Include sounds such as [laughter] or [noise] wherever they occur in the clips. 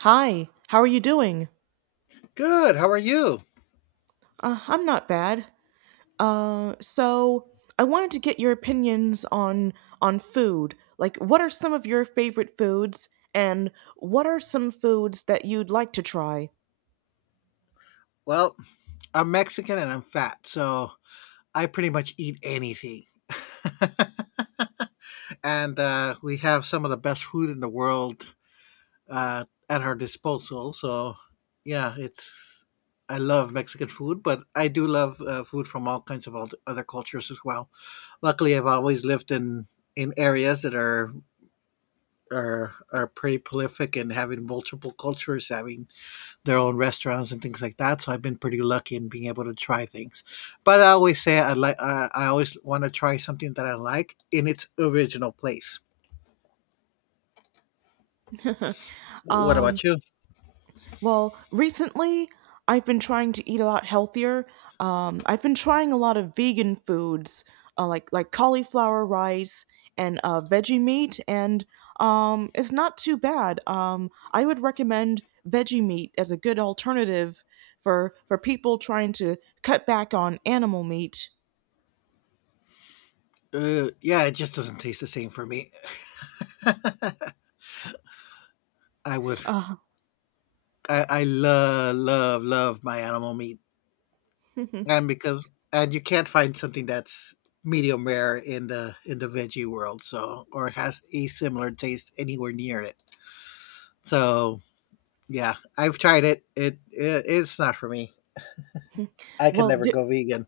Hi, how are you doing? Good. How are you? I'm not bad. So I wanted to get your opinions on food. Like, what are some of your favorite foods, and what are some foods that you'd like to try? Well, I'm Mexican and I'm fat, so I pretty much eat anything. [laughs] and We have some of the best food in the world uh, at our disposal. So, yeah, it's I love Mexican food, but I do love food from all kinds of other cultures as well. Luckily, I've always lived in areas that are pretty prolific and having multiple cultures, having their own restaurants and things like that. So I've been pretty lucky in being able to try things. But I always say I always want to try something that I like in its original place. What Um, about you? Well, recently I've been trying to eat a lot healthier. I've been trying a lot of vegan foods, like cauliflower rice and veggie meat, and it's not too bad. I would recommend veggie meat as a good alternative for people trying to cut back on animal meat. Yeah, it just doesn't taste the same for me. [laughs] I would. Uh, I love, love, love my animal meat, [laughs] and because and you can't find something that's medium rare in the veggie world, so or has a similar taste anywhere near it. So yeah, I've tried it. It's not for me. I can well, never go vegan.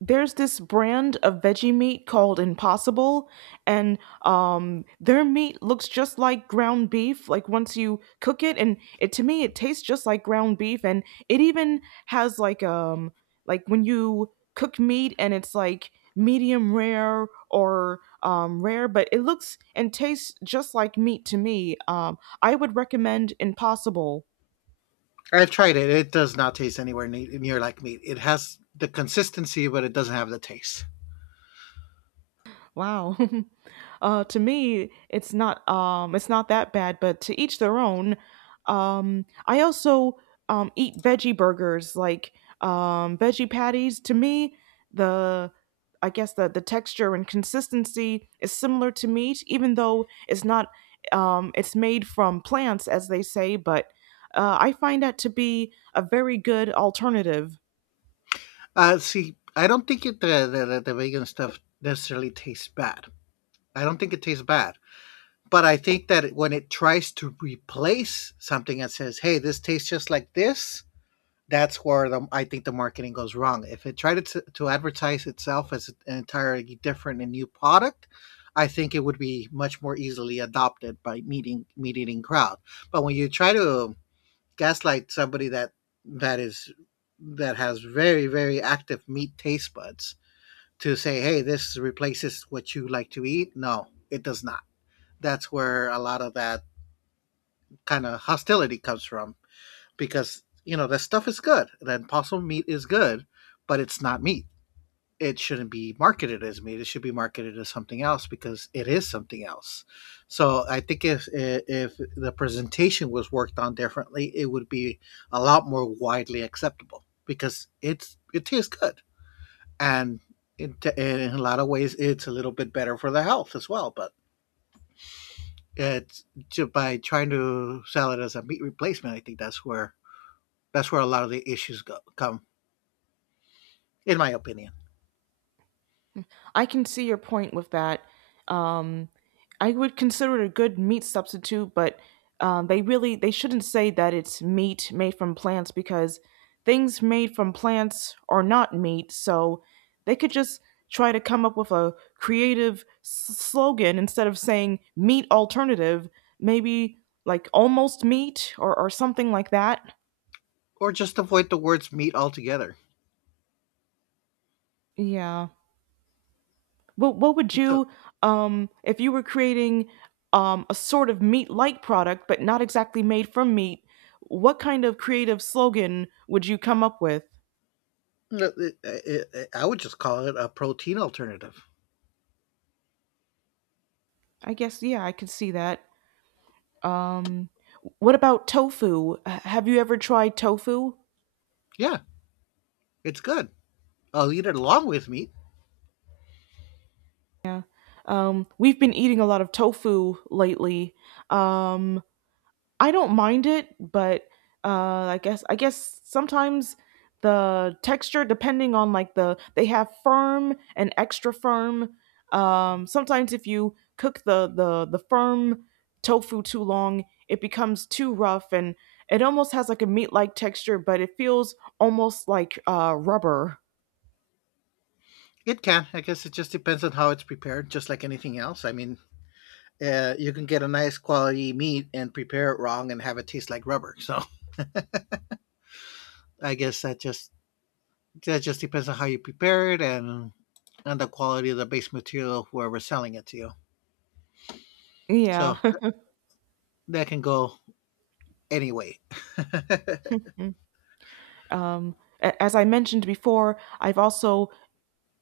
there's this brand of veggie meat called Impossible, and their meat looks just like ground beef. Like once you cook it, and it to me it tastes just like ground beef, and it even has like when you cook meat and it's like medium rare or rare, but it looks and tastes just like meat to me. I would recommend Impossible. I've tried it. It does not taste anywhere near like meat. It has the consistency, but it doesn't have the taste. Wow. [laughs] To me, it's not that bad, but to each their own. I also eat veggie burgers, like veggie patties. To me, the I guess the texture and consistency is similar to meat, even though it's not it's made from plants, as they say. But I find that to be a very good alternative. See, I don't think the vegan stuff necessarily tastes bad. I don't think it tastes bad. But I think that when it tries to replace something and says, hey, this tastes just like this, that's I think the marketing goes wrong. If it tried to advertise itself as an entirely different and new product, I think it would be much more easily adopted by meeting meat eating crowd. But when you try to gaslight somebody that that is that has very very active meat taste buds to say, hey, this replaces what you like to eat, no, it does not. That's where a lot of that kind of hostility comes from because you know that stuff is good. And then possum meat is good, but it's not meat. It shouldn't be marketed as meat. It should be marketed as something else because it is something else. So I think if the presentation was worked on differently, it would be a lot more widely acceptable because it tastes good and in a lot of ways it's a little bit better for the health as well. But it's by trying to sell it as a meat replacement. I think that's where a lot of the issues come in my opinion. I can see your point with that. Um, I would consider it a good meat substitute, but they really they shouldn't say that it's meat made from plants because things made from plants are not meat. So they could just try to come up with a creative slogan instead of saying meat alternative, maybe like almost meat or something like that. Or just avoid the words meat altogether. Yeah. What would So you if you were creating a sort of meat-like product but not exactly made from meat, what kind of creative slogan would you come up with? no, I would just call it a protein alternative. I guess yeah, I could see that. Um what about tofu? Have you ever tried tofu? Yeah, it's good. I'll eat it along with meat. Yeah. We've been eating a lot of tofu lately. Um I don't mind it, but I guess sometimes the texture, depending on like they have firm and extra firm. Sometimes if you cook the firm tofu too long, it becomes too rough and it almost has like a meat like texture, but it feels almost like rubber. It can. I guess it just depends on how it's prepared, just like anything else. I mean, you can get a nice quality meat and prepare it wrong and have it taste like rubber. So I guess that just depends on how you prepare it and the quality of the base material of whoever's selling it to you. Yeah. So that can go anyway. [laughs] [laughs] um, as I mentioned before, I've also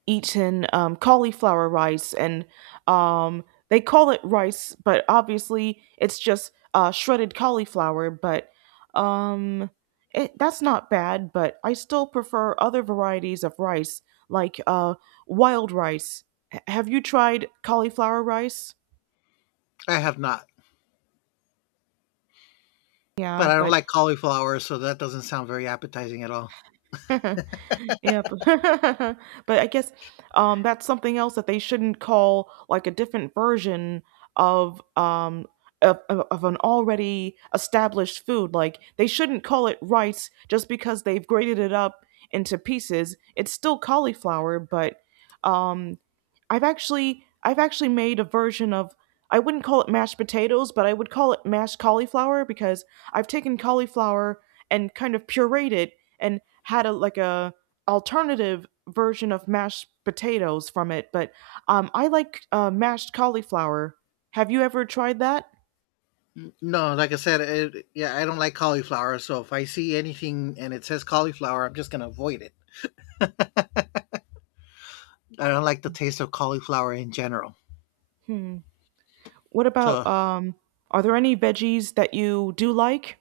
eaten cauliflower rice, and um, they call it rice, but obviously it's just shredded cauliflower. But um, that's not bad. But I still prefer other varieties of rice, like wild rice. Have you tried cauliflower rice? I have not. But Yeah, I don't but like cauliflower, so that doesn't sound very appetizing at all. [laughs] Yep. [laughs] But I guess that's something else that they shouldn't call like a different version of um of, of an already established food. Like they shouldn't call it rice just because they've grated it up into pieces. It's still cauliflower, but um I've actually made a version of I wouldn't call it mashed potatoes, but I would call it mashed cauliflower because I've taken cauliflower and kind of pureed it and had a like a alternative version of mashed potatoes from it. But I like mashed cauliflower. Have you ever tried that? No, like I said, yeah, I don't like cauliflower. So if I see anything and it says cauliflower, I'm just gonna avoid it. I don't like the taste of cauliflower in general. Hmm. What about So, Are there any veggies that you do like?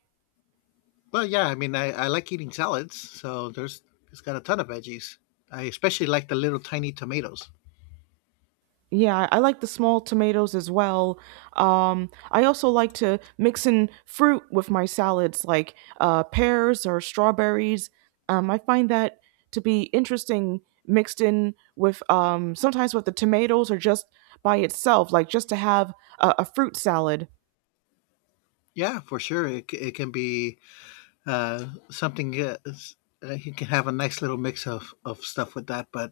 but yeah, I mean, I like eating salads. So there's it's got a ton of veggies. I especially like the little tiny tomatoes. Yeah, I like the small tomatoes as well. I also like to mix in fruit with my salads, like pears or strawberries. I find that to be interesting mixed in with sometimes with the tomatoes or just by itself, like just to have a fruit salad. Yeah, for sure, it can be uh, something. You can have a nice little mix of stuff with that, but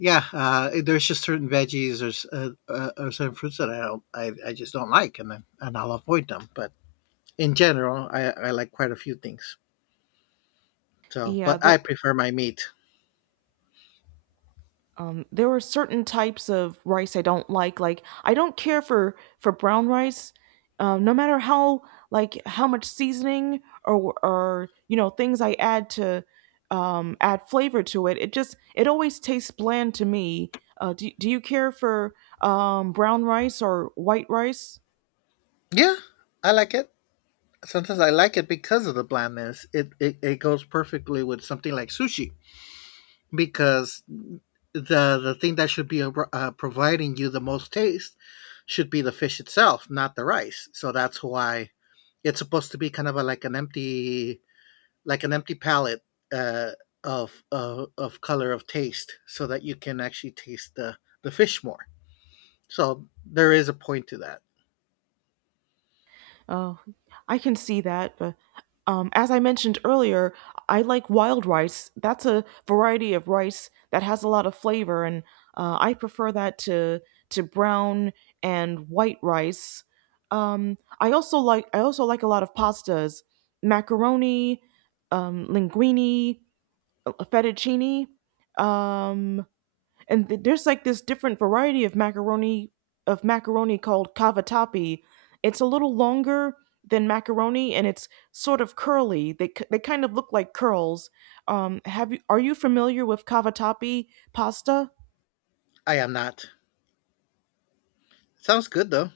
yeah, there's just certain veggies or certain fruits that I just don't like, and then and I'll avoid them. But in general, I like quite a few things. So, Yeah, but I the, prefer my meat. um, there are certain types of rice I don't like. Like I don't care for brown rice, no matter how like how much seasoning or you know things I add to add flavor to it. It just it always tastes bland to me. Do you care for brown rice or white rice? Yeah, I like it. Sometimes I like it because of the blandness. It goes perfectly with something like sushi because the thing that should be providing you the most taste should be the fish itself, not the rice. So that's why it's supposed to be kind of a, like an empty palette uh, of, of color of taste, so that you can actually taste the fish more. So there is a point to that. Oh, I can see that, but as I mentioned earlier, I like wild rice. That's a variety of rice that has a lot of flavor, and I prefer that to brown and white rice. I also like a lot of pastas, macaroni, linguine, fettuccine. Um, and there's like this different variety of macaroni called cavatappi. It's a little longer than macaroni, and it's sort of curly. They kind of look like curls. Have you are you familiar with cavatappi pasta? I am not. Sounds good though.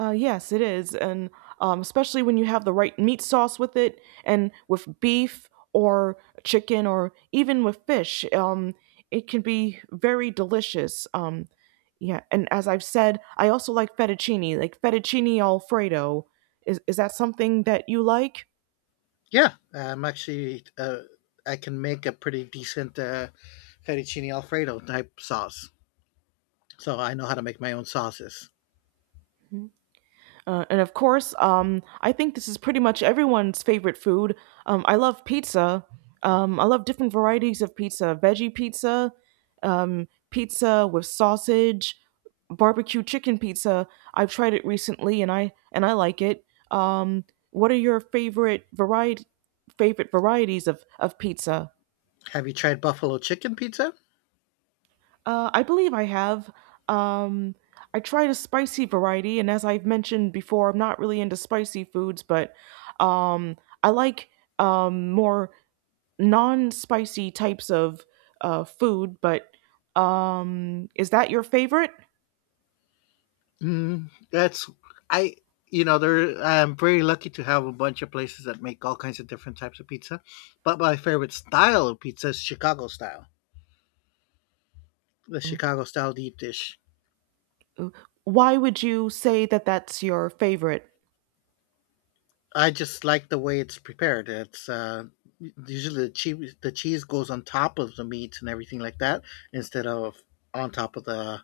Yes, it is, and especially when you have the right meat sauce with it, and with beef or chicken or even with fish, it can be very delicious. Yeah, and as I've said, I also like fettuccine alfredo. Is that something that you like? Yeah, I'm actually. I can make a pretty decent fettuccine alfredo type sauce. So I know how to make my own sauces. And of course, I think this is pretty much everyone's favorite food. I love pizza. I love different varieties of pizza veggie pizza, pizza with sausage, barbecue chicken pizza. I've tried it recently and I like it. Um, what are your favorite variety favorite varieties of pizza? Have you tried buffalo chicken pizza? I believe I have. Um, I tried a spicy variety, and as I've mentioned before, I'm not really into spicy foods, but um, I like more non-spicy types of food. But is that your favorite? Mm, that's I. You know, there I'm very lucky to have a bunch of places that make all kinds of different types of pizza, but my favorite style of pizza is Chicago style, the Chicago style deep dish. Why would you say that that's your favorite? I just like the way it's prepared. It's usually the cheese goes on top of the meat and everything like that instead of on top of the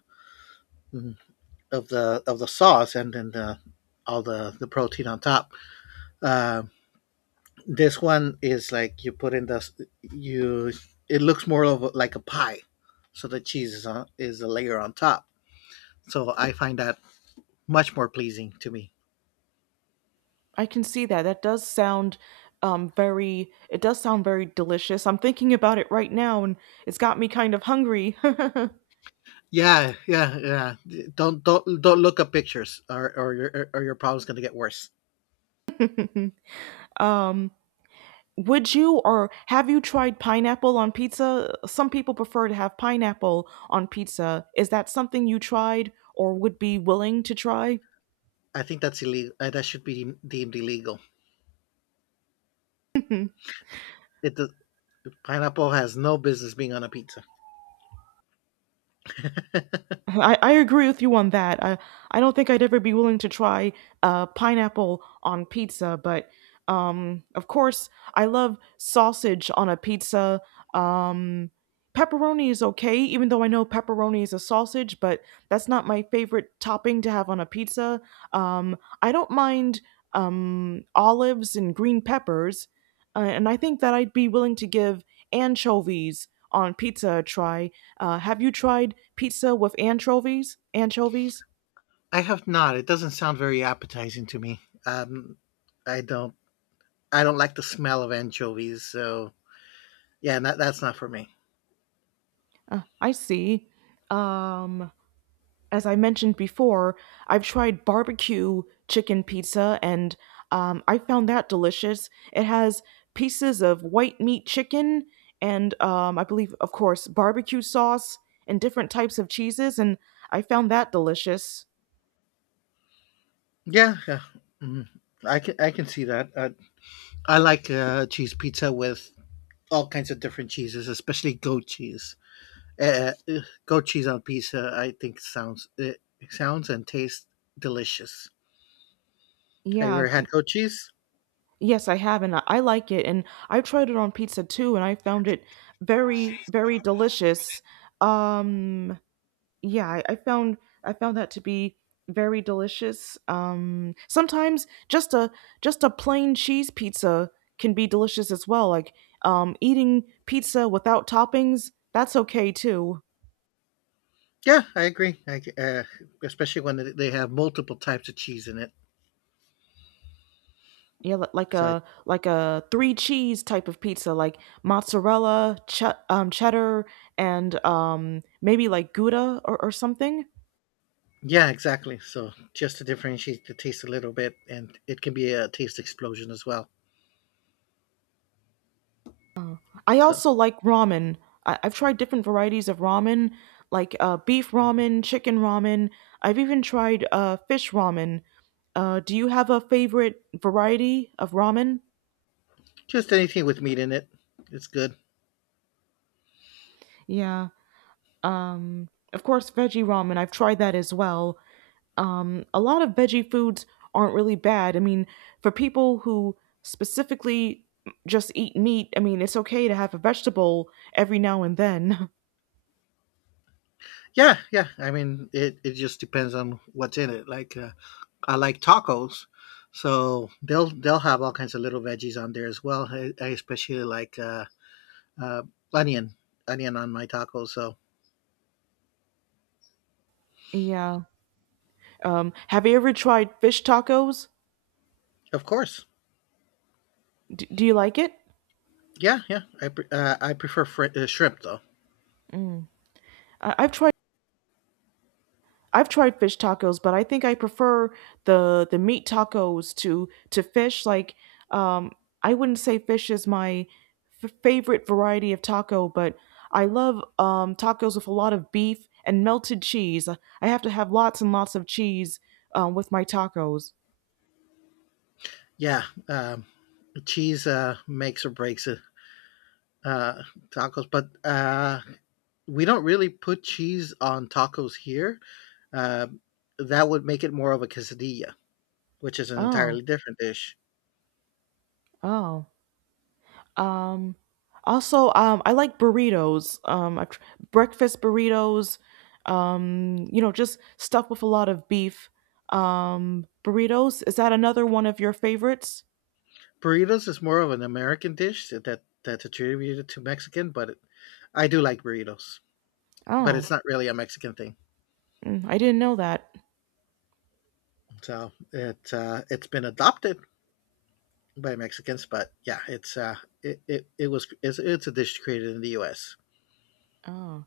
of the of the sauce and then the all the protein on top. Um, This one is like you put in the s- you. it looks more of a- like a pie, so the cheese is on, is a layer on top. So I find that much more pleasing to me. I can see that. That does sound very. It does sound very delicious. I'm thinking about it right now, and it's got me kind of hungry. Yeah, yeah, yeah. Don't look at pictures, or your problem's gonna get worse. [laughs] um, Would you or have you tried pineapple on pizza? Some people prefer to have pineapple on pizza. Is that something you tried or would be willing to try? I think that's illegal. That should be deemed illegal. [laughs] It does- pineapple has no business being on a pizza. I agree with you on that. I don't think I'd ever be willing to try pineapple on pizza, but of course, I love sausage on a pizza. Um, pepperoni is okay, even though I know pepperoni is a sausage, but that's not my favorite topping to have on a pizza. Um, I don't mind olives and green peppers, and I think that I'd be willing to give anchovies on pizza a try. Have you tried pizza with anchovies? Anchovies? I have not. It doesn't sound very appetizing to me. Um, I don't. I don't like the smell of anchovies, so yeah, that's not for me. I see. Um, as I mentioned before, I've tried barbecue chicken pizza and I found that delicious. It has pieces of white meat chicken and I believe, of course, barbecue sauce and different types of cheeses, and I found that delicious. Yeah, yeah. Mhm. I can see that. I like cheese pizza with all kinds of different cheeses, especially goat cheese. Goat cheese on pizza, I think sounds it sounds and tastes delicious. Have you Yeah. ever had goat cheese? Yes, I have, and I like it, and I tried it on pizza too, and I found it very, very delicious. Um, yeah, I, I found I found that to be very delicious. Sometimes just a plain cheese pizza can be delicious as well. Like eating pizza without toppings, that's okay too. Yeah, I agree. Especially when they have multiple types of cheese in it. Yeah, So I, like a three cheese type of pizza, like mozzarella, cheddar, and maybe like gouda or something. yeah, exactly. So just to differentiate the taste a little bit, and it can be a taste explosion as well. I So also like ramen. I've tried different varieties of ramen, like beef ramen, chicken ramen. I've even tried fish ramen. Do you have a favorite variety of ramen? just anything with meat in it. It's good. Yeah. Of course, veggie ramen. I've tried that as well. A lot of veggie foods aren't really bad. I mean, for people who specifically just eat meat, I mean, it's okay to have a vegetable every now and then. Yeah, yeah. I mean, it just depends on what's in it. Like I like tacos, so they'll have all kinds of little veggies on there as well. I especially like uh, onion onion on my tacos. So [laughs] yeah. Have you ever tried fish tacos? of course, Do you like it? yeah, yeah. I prefer shrimp though. Mm. I- I've tried I've tried fish tacos, but I think I prefer the meat tacos to fish. Like, um, I wouldn't say fish is my favorite variety of taco, but I love tacos with a lot of beef and melted cheese. I have to have lots and lots of cheese with my tacos. Yeah, cheese makes or breaks it. Uh, tacos, but we don't really put cheese on tacos here. Um, that would make it more of a quesadilla, which is an entirely Oh, different dish. oh. Um, also, I like burritos. Breakfast burritos. You know, just stuff with a lot of beef. Burritos. Is that another one of your favorites? Burritos is more of an American dish that that's attributed to Mexican, but I do like burritos. But Oh, it's not really a Mexican thing. mm, I didn't know that. So it's been adopted by Mexicans, but yeah, it's it, it, it was it's a dish created in the U.S. Oh.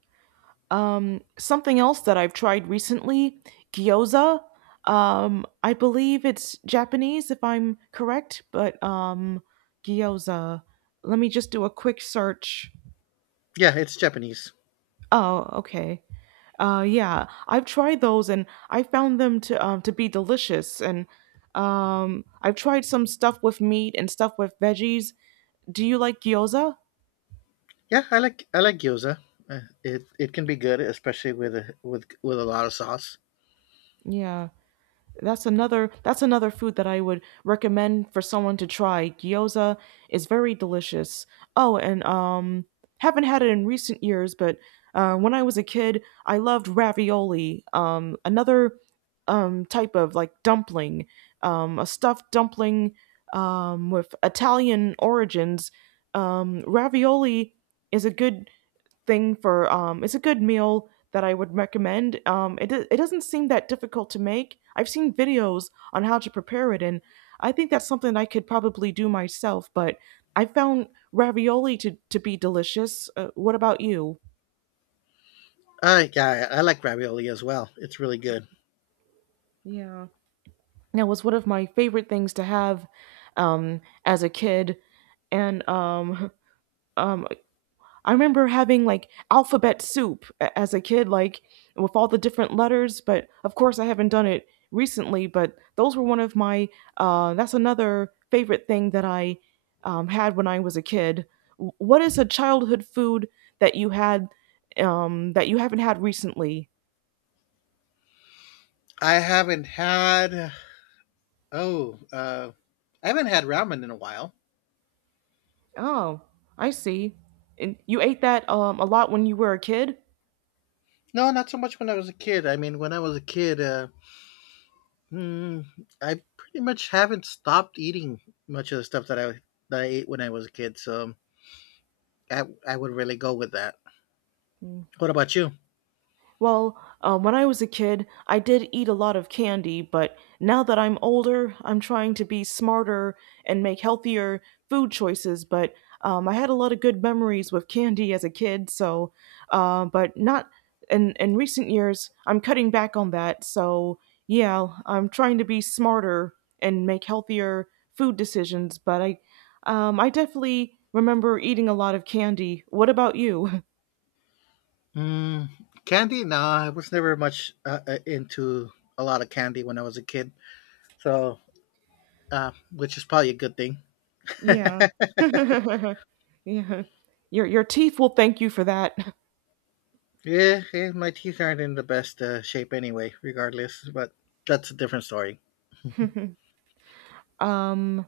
Something else that I've tried recently, gyoza. I believe it's Japanese, if I'm correct, but gyoza. Let me just do a quick search. Yeah, it's Japanese. Oh, okay. Yeah, I've tried those and I found them to be delicious. And I've tried some stuff with meat and stuff with veggies. Do you like gyoza? Yeah, I like gyoza. It can be good, especially with with a lot of sauce. Yeah. That's another that's another food that I would recommend for someone to try. Gyoza is very delicious. Oh, and haven't had it in recent years, but when I was a kid, I loved ravioli. Another type of like dumpling, a stuffed dumpling with Italian origins. Ravioli is a good thing for. It's a good meal that I would recommend. It doesn't seem that difficult to make. I've seen videos on how to prepare it, and I think that's something I could probably do myself, but I found ravioli to be delicious. What about you? Yeah, I like ravioli as well. It's really good. Yeah. That was one of my favorite things to have as a kid, and [laughs] um I remember having like alphabet soup as a kid, like with all the different letters. But of course, I haven't done it recently. But those were one of my. That's another favorite thing that I had when I was a kid. What is a childhood food that you had, that you haven't had recently? I haven't had oh, uh I haven't had ramen in a while. Oh, I see. And you ate that, a lot when you were a kid. No, not so much when I was a kid. I mean, when I was a kid, mm, I pretty much haven't stopped eating much of the stuff that I ate when I was a kid, so I would really go with that. What about you? Well, when I was a kid, I did eat a lot of candy, but now that I'm older, I'm trying to be smarter and make healthier food choices. But I had a lot of good memories with candy as a kid, so, but not in recent years, I'm cutting back on that. So, yeah, I'm trying to be smarter and make healthier food decisions, but I definitely remember eating a lot of candy. What about you? [laughs] Mm, candy? No, I was never much into a lot of candy when I was a kid. So, which is probably a good thing. Yeah. [laughs] [laughs] Yeah. Your teeth will thank you for that. Yeah, yeah, my teeth aren't in the best shape anyway, regardless, but that's a different story. Um,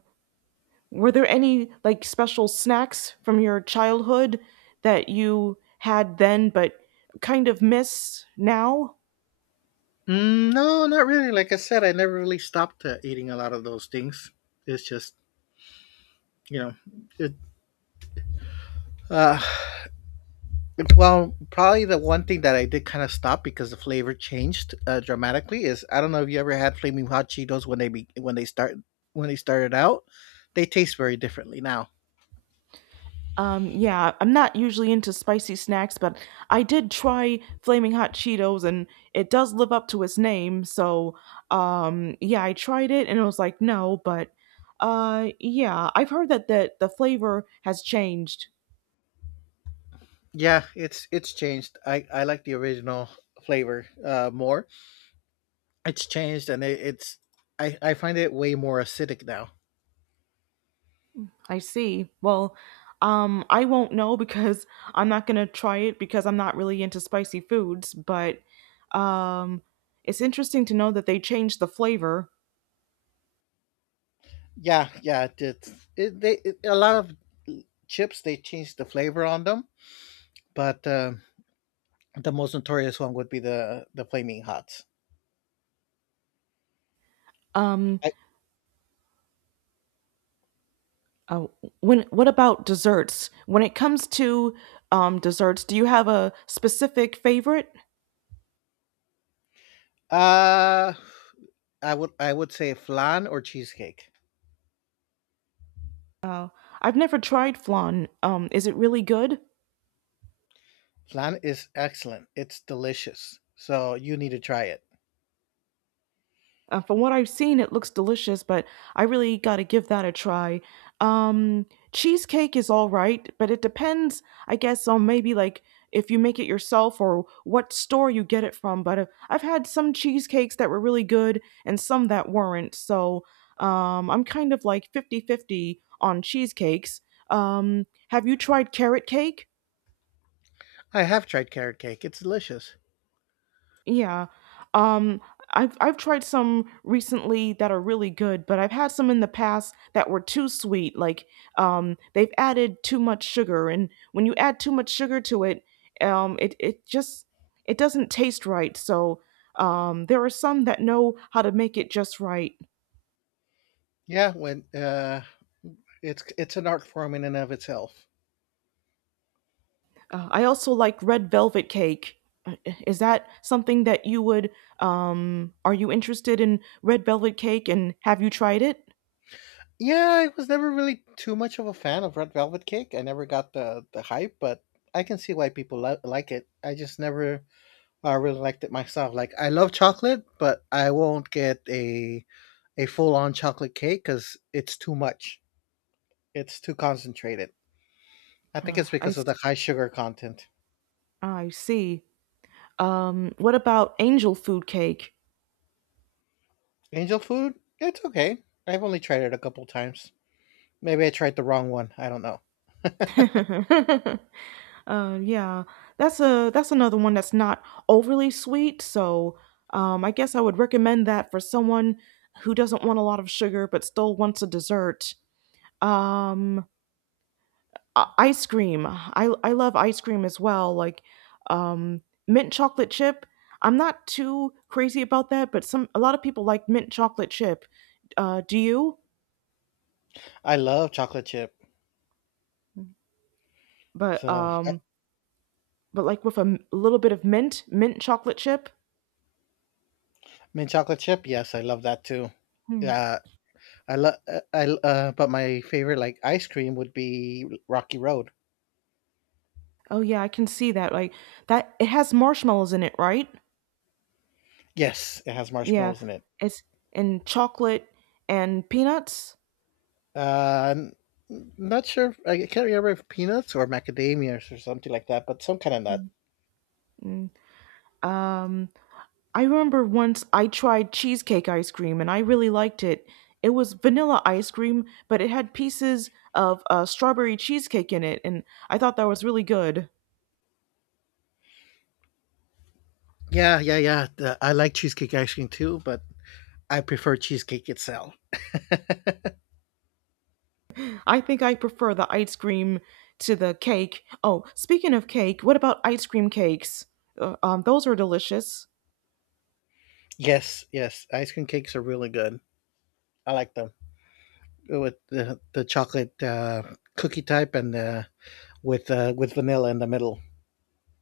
were there any like special snacks from your childhood that you had then but kind of miss now? Mm, no, not really. Like I said, I never really stopped eating a lot of those things. It's just, you know, it, uh, well, probably the one thing that I did kind of stop because the flavor changed dramatically is I don't know if you ever had flaming hot Cheetos when they start when they started out, they taste very differently now. Yeah, I'm not usually into spicy snacks, but I did try Flaming Hot Cheetos, and it does live up to its name. So, yeah, I tried it and it was like, no, but yeah, I've heard that the flavor has changed. Yeah, it's changed. I like the original flavor more. It's changed, and it's I find it way more acidic now. I see. Well, I won't know because [laughs] I'm not gonna try it because I'm not really into spicy foods. But um, it's interesting to know that they changed the flavor. Yeah, yeah. It's it, they it, a lot of chips they change the flavor on them, but the most notorious one would be the flaming hots. Um, I, uh, when what about desserts? When it comes to, desserts, do you have a specific favorite? uh I would say flan or cheesecake. Uh, I've never tried flan. Is it really good? Flan is excellent. It's delicious. So you need to try it. From what I've seen, it looks delicious, but I really got to give that a try. Um, Cheesecake is all right, but it depends, I guess, on maybe like if you make it yourself or what store you get it from. But I've had some cheesecakes that were really good and some that weren't. So I'm kind of like 50-50 on cheesecakes. Have you tried carrot cake? I have tried carrot cake. It's delicious. Yeah. Um, I've tried some recently that are really good, but I've had some in the past that were too sweet. Like they've added too much sugar, and when you add too much sugar to it, it just it doesn't taste right. So there are some that know how to make it just right. Yeah, when it's an art form in and of itself. I also like red velvet cake. Is that something that you would? Are you interested in red velvet cake, and have you tried it? Yeah, I was never really too much of a fan of Red Velvet Cake. I never got the hype, but I can see why people like it. I just never really liked it myself. Like I love chocolate, but I won't get a full on chocolate cake because it's too much. It's too concentrated. I think Uh, it's I because s- of the high sugar content. I see. What about angel food cake? Angel food, it's okay. I've only tried it a couple times. Maybe I tried the wrong one. I don't know. [laughs] uh, yeah, that's a that's another one that's not overly sweet. So, I guess I would recommend that for someone who doesn't want a lot of sugar but still wants a dessert. Um, Ice cream. I love ice cream as well. Like, um, mint chocolate chip. I'm not too crazy about that, but some a lot of people like mint chocolate chip. Do you? I love chocolate chip. but So um but like with a little bit of mint, mint chocolate chip. mint chocolate chip, yes, I love that too. Hmm. Yeah, I love, but my favorite like ice cream would be Rocky Road. Oh yeah, I can see that. Like that, it has marshmallows in it, right? Yes, it has Yeah, marshmallows in it. it's and chocolate and peanuts. Uh, n- not sure. I can't remember if peanuts or macadamias or something like that, but some kind of Hmm. nut. Mm. Um, I remember once I tried cheesecake ice cream and I really liked it. It was vanilla ice cream, but it had pieces of strawberry cheesecake in it, and I thought that was really good. Yeah, yeah, yeah. I like cheesecake ice cream too, but I prefer cheesecake itself. I think I prefer the ice cream to the cake. Oh, speaking of cake, what about ice cream cakes? Those are delicious. Yes, yes. Ice cream cakes are really good. I like them with the chocolate cookie type and with vanilla in the middle.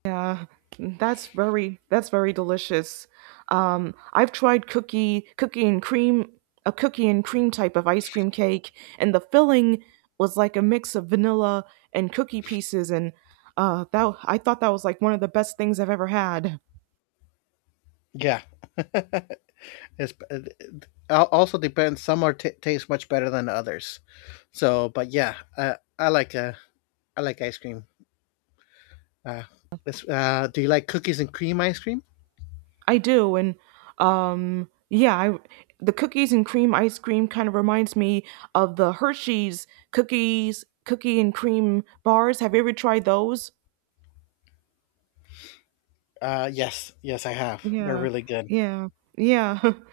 Yeah, that's very delicious. Um, I've tried cookie and cream, a cookie and cream type of ice cream cake, and the filling was like a mix of vanilla and cookie pieces, and that I thought that was like one of the best things I've ever had. Yeah. [laughs] It's it also depends. Some are taste much better than others. So, but yeah, I like ice cream. Uh, do you like cookies and cream ice cream? I do, and um, yeah, I, the cookies and cream ice cream kind of reminds me of the Hershey's cookie and cream bars. Have you ever tried those? Yes, yes, I have. They're Yeah, really good. yeah, yeah. [laughs]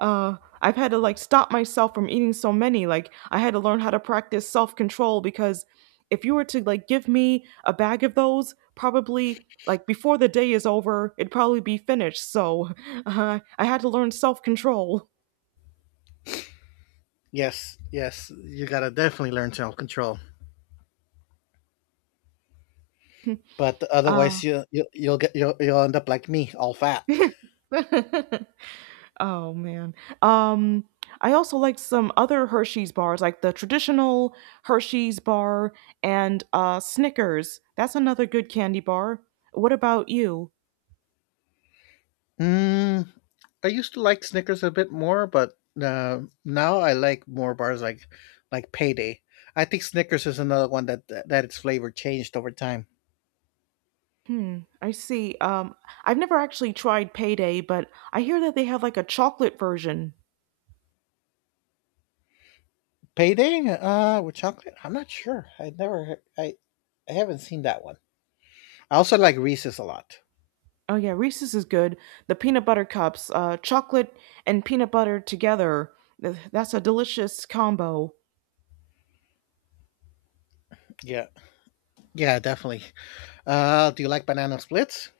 I've had to like stop myself from eating so many. Like I had to learn how to practice self control, because if you were to like give me a bag of those, probably like before the day is over, it'd probably be finished. So [laughs] I had to learn self control. Yes, yes, you gotta definitely learn self control. But otherwise, you you'll end up like me, all fat. [laughs] Oh man. Um I also like some other Hershey's bars like the traditional Hershey's bar and Snickers. That's another good candy bar. What about you? Mm, I used to like Snickers a bit more, but now I like more bars like Payday. I think Snickers is another one that its flavor changed over time. Hmm, I see. I've never actually tried Payday, but I hear that they have like a chocolate version. Payday with chocolate? I'm not sure. I never I, I haven't seen that one. I also like Reese's a lot. Oh yeah, Reese's is good. The peanut butter cups, chocolate and peanut butter together. That's a delicious combo. Yeah. Yeah, definitely. Do you like banana splits?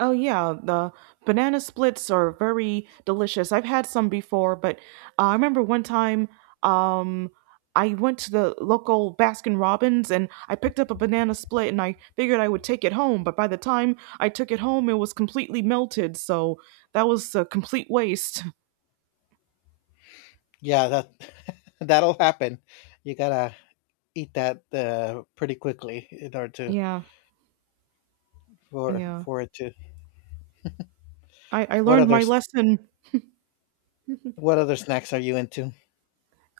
Oh yeah, the banana splits are very delicious. I've had some before, but I remember one time, um I went to the local Baskin Robbins and I picked up a banana split and I figured I would take it home, but by the time I took it home it was completely melted, so that was a complete waste. [laughs] Yeah, that [laughs] that'll happen. You gotta eat that pretty quickly in order to Yeah, yeah. for it to. I What learned other my s- lesson. what other snacks are you into?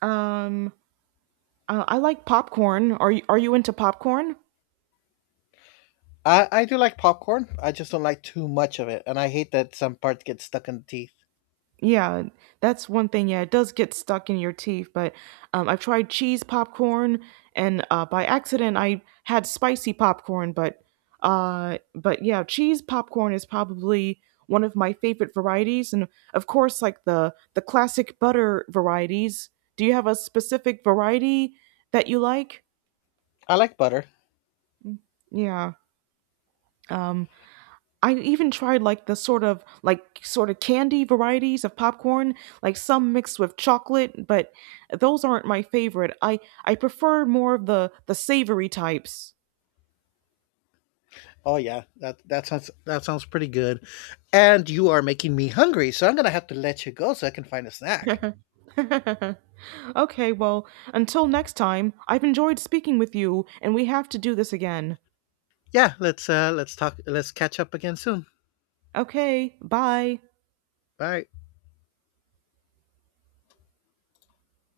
Um I like popcorn. Are you into popcorn? I do like popcorn. I just don't like too much of it, and I hate that some parts get stuck in the teeth. Yeah, that's one thing. Yeah, it does get stuck in your teeth, but I've tried cheese popcorn, and by accident I had spicy popcorn, but yeah, cheese popcorn is probably one of my favorite varieties, and of course, like the classic butter varieties. Do you have a specific variety that you like? I like butter. Yeah. Um, I even tried like the sort of like sort of candy varieties of popcorn, like some mixed with chocolate, but those aren't my favorite. I prefer more of the savory types. Oh yeah, that sounds pretty good. And you are making me hungry, so I'm gonna have to let you go so I can find a snack. [laughs] Okay, well, until next time, I've enjoyed speaking with you and we have to do this again. Yeah, let's talk. Let's catch up again soon. Okay, bye. Bye.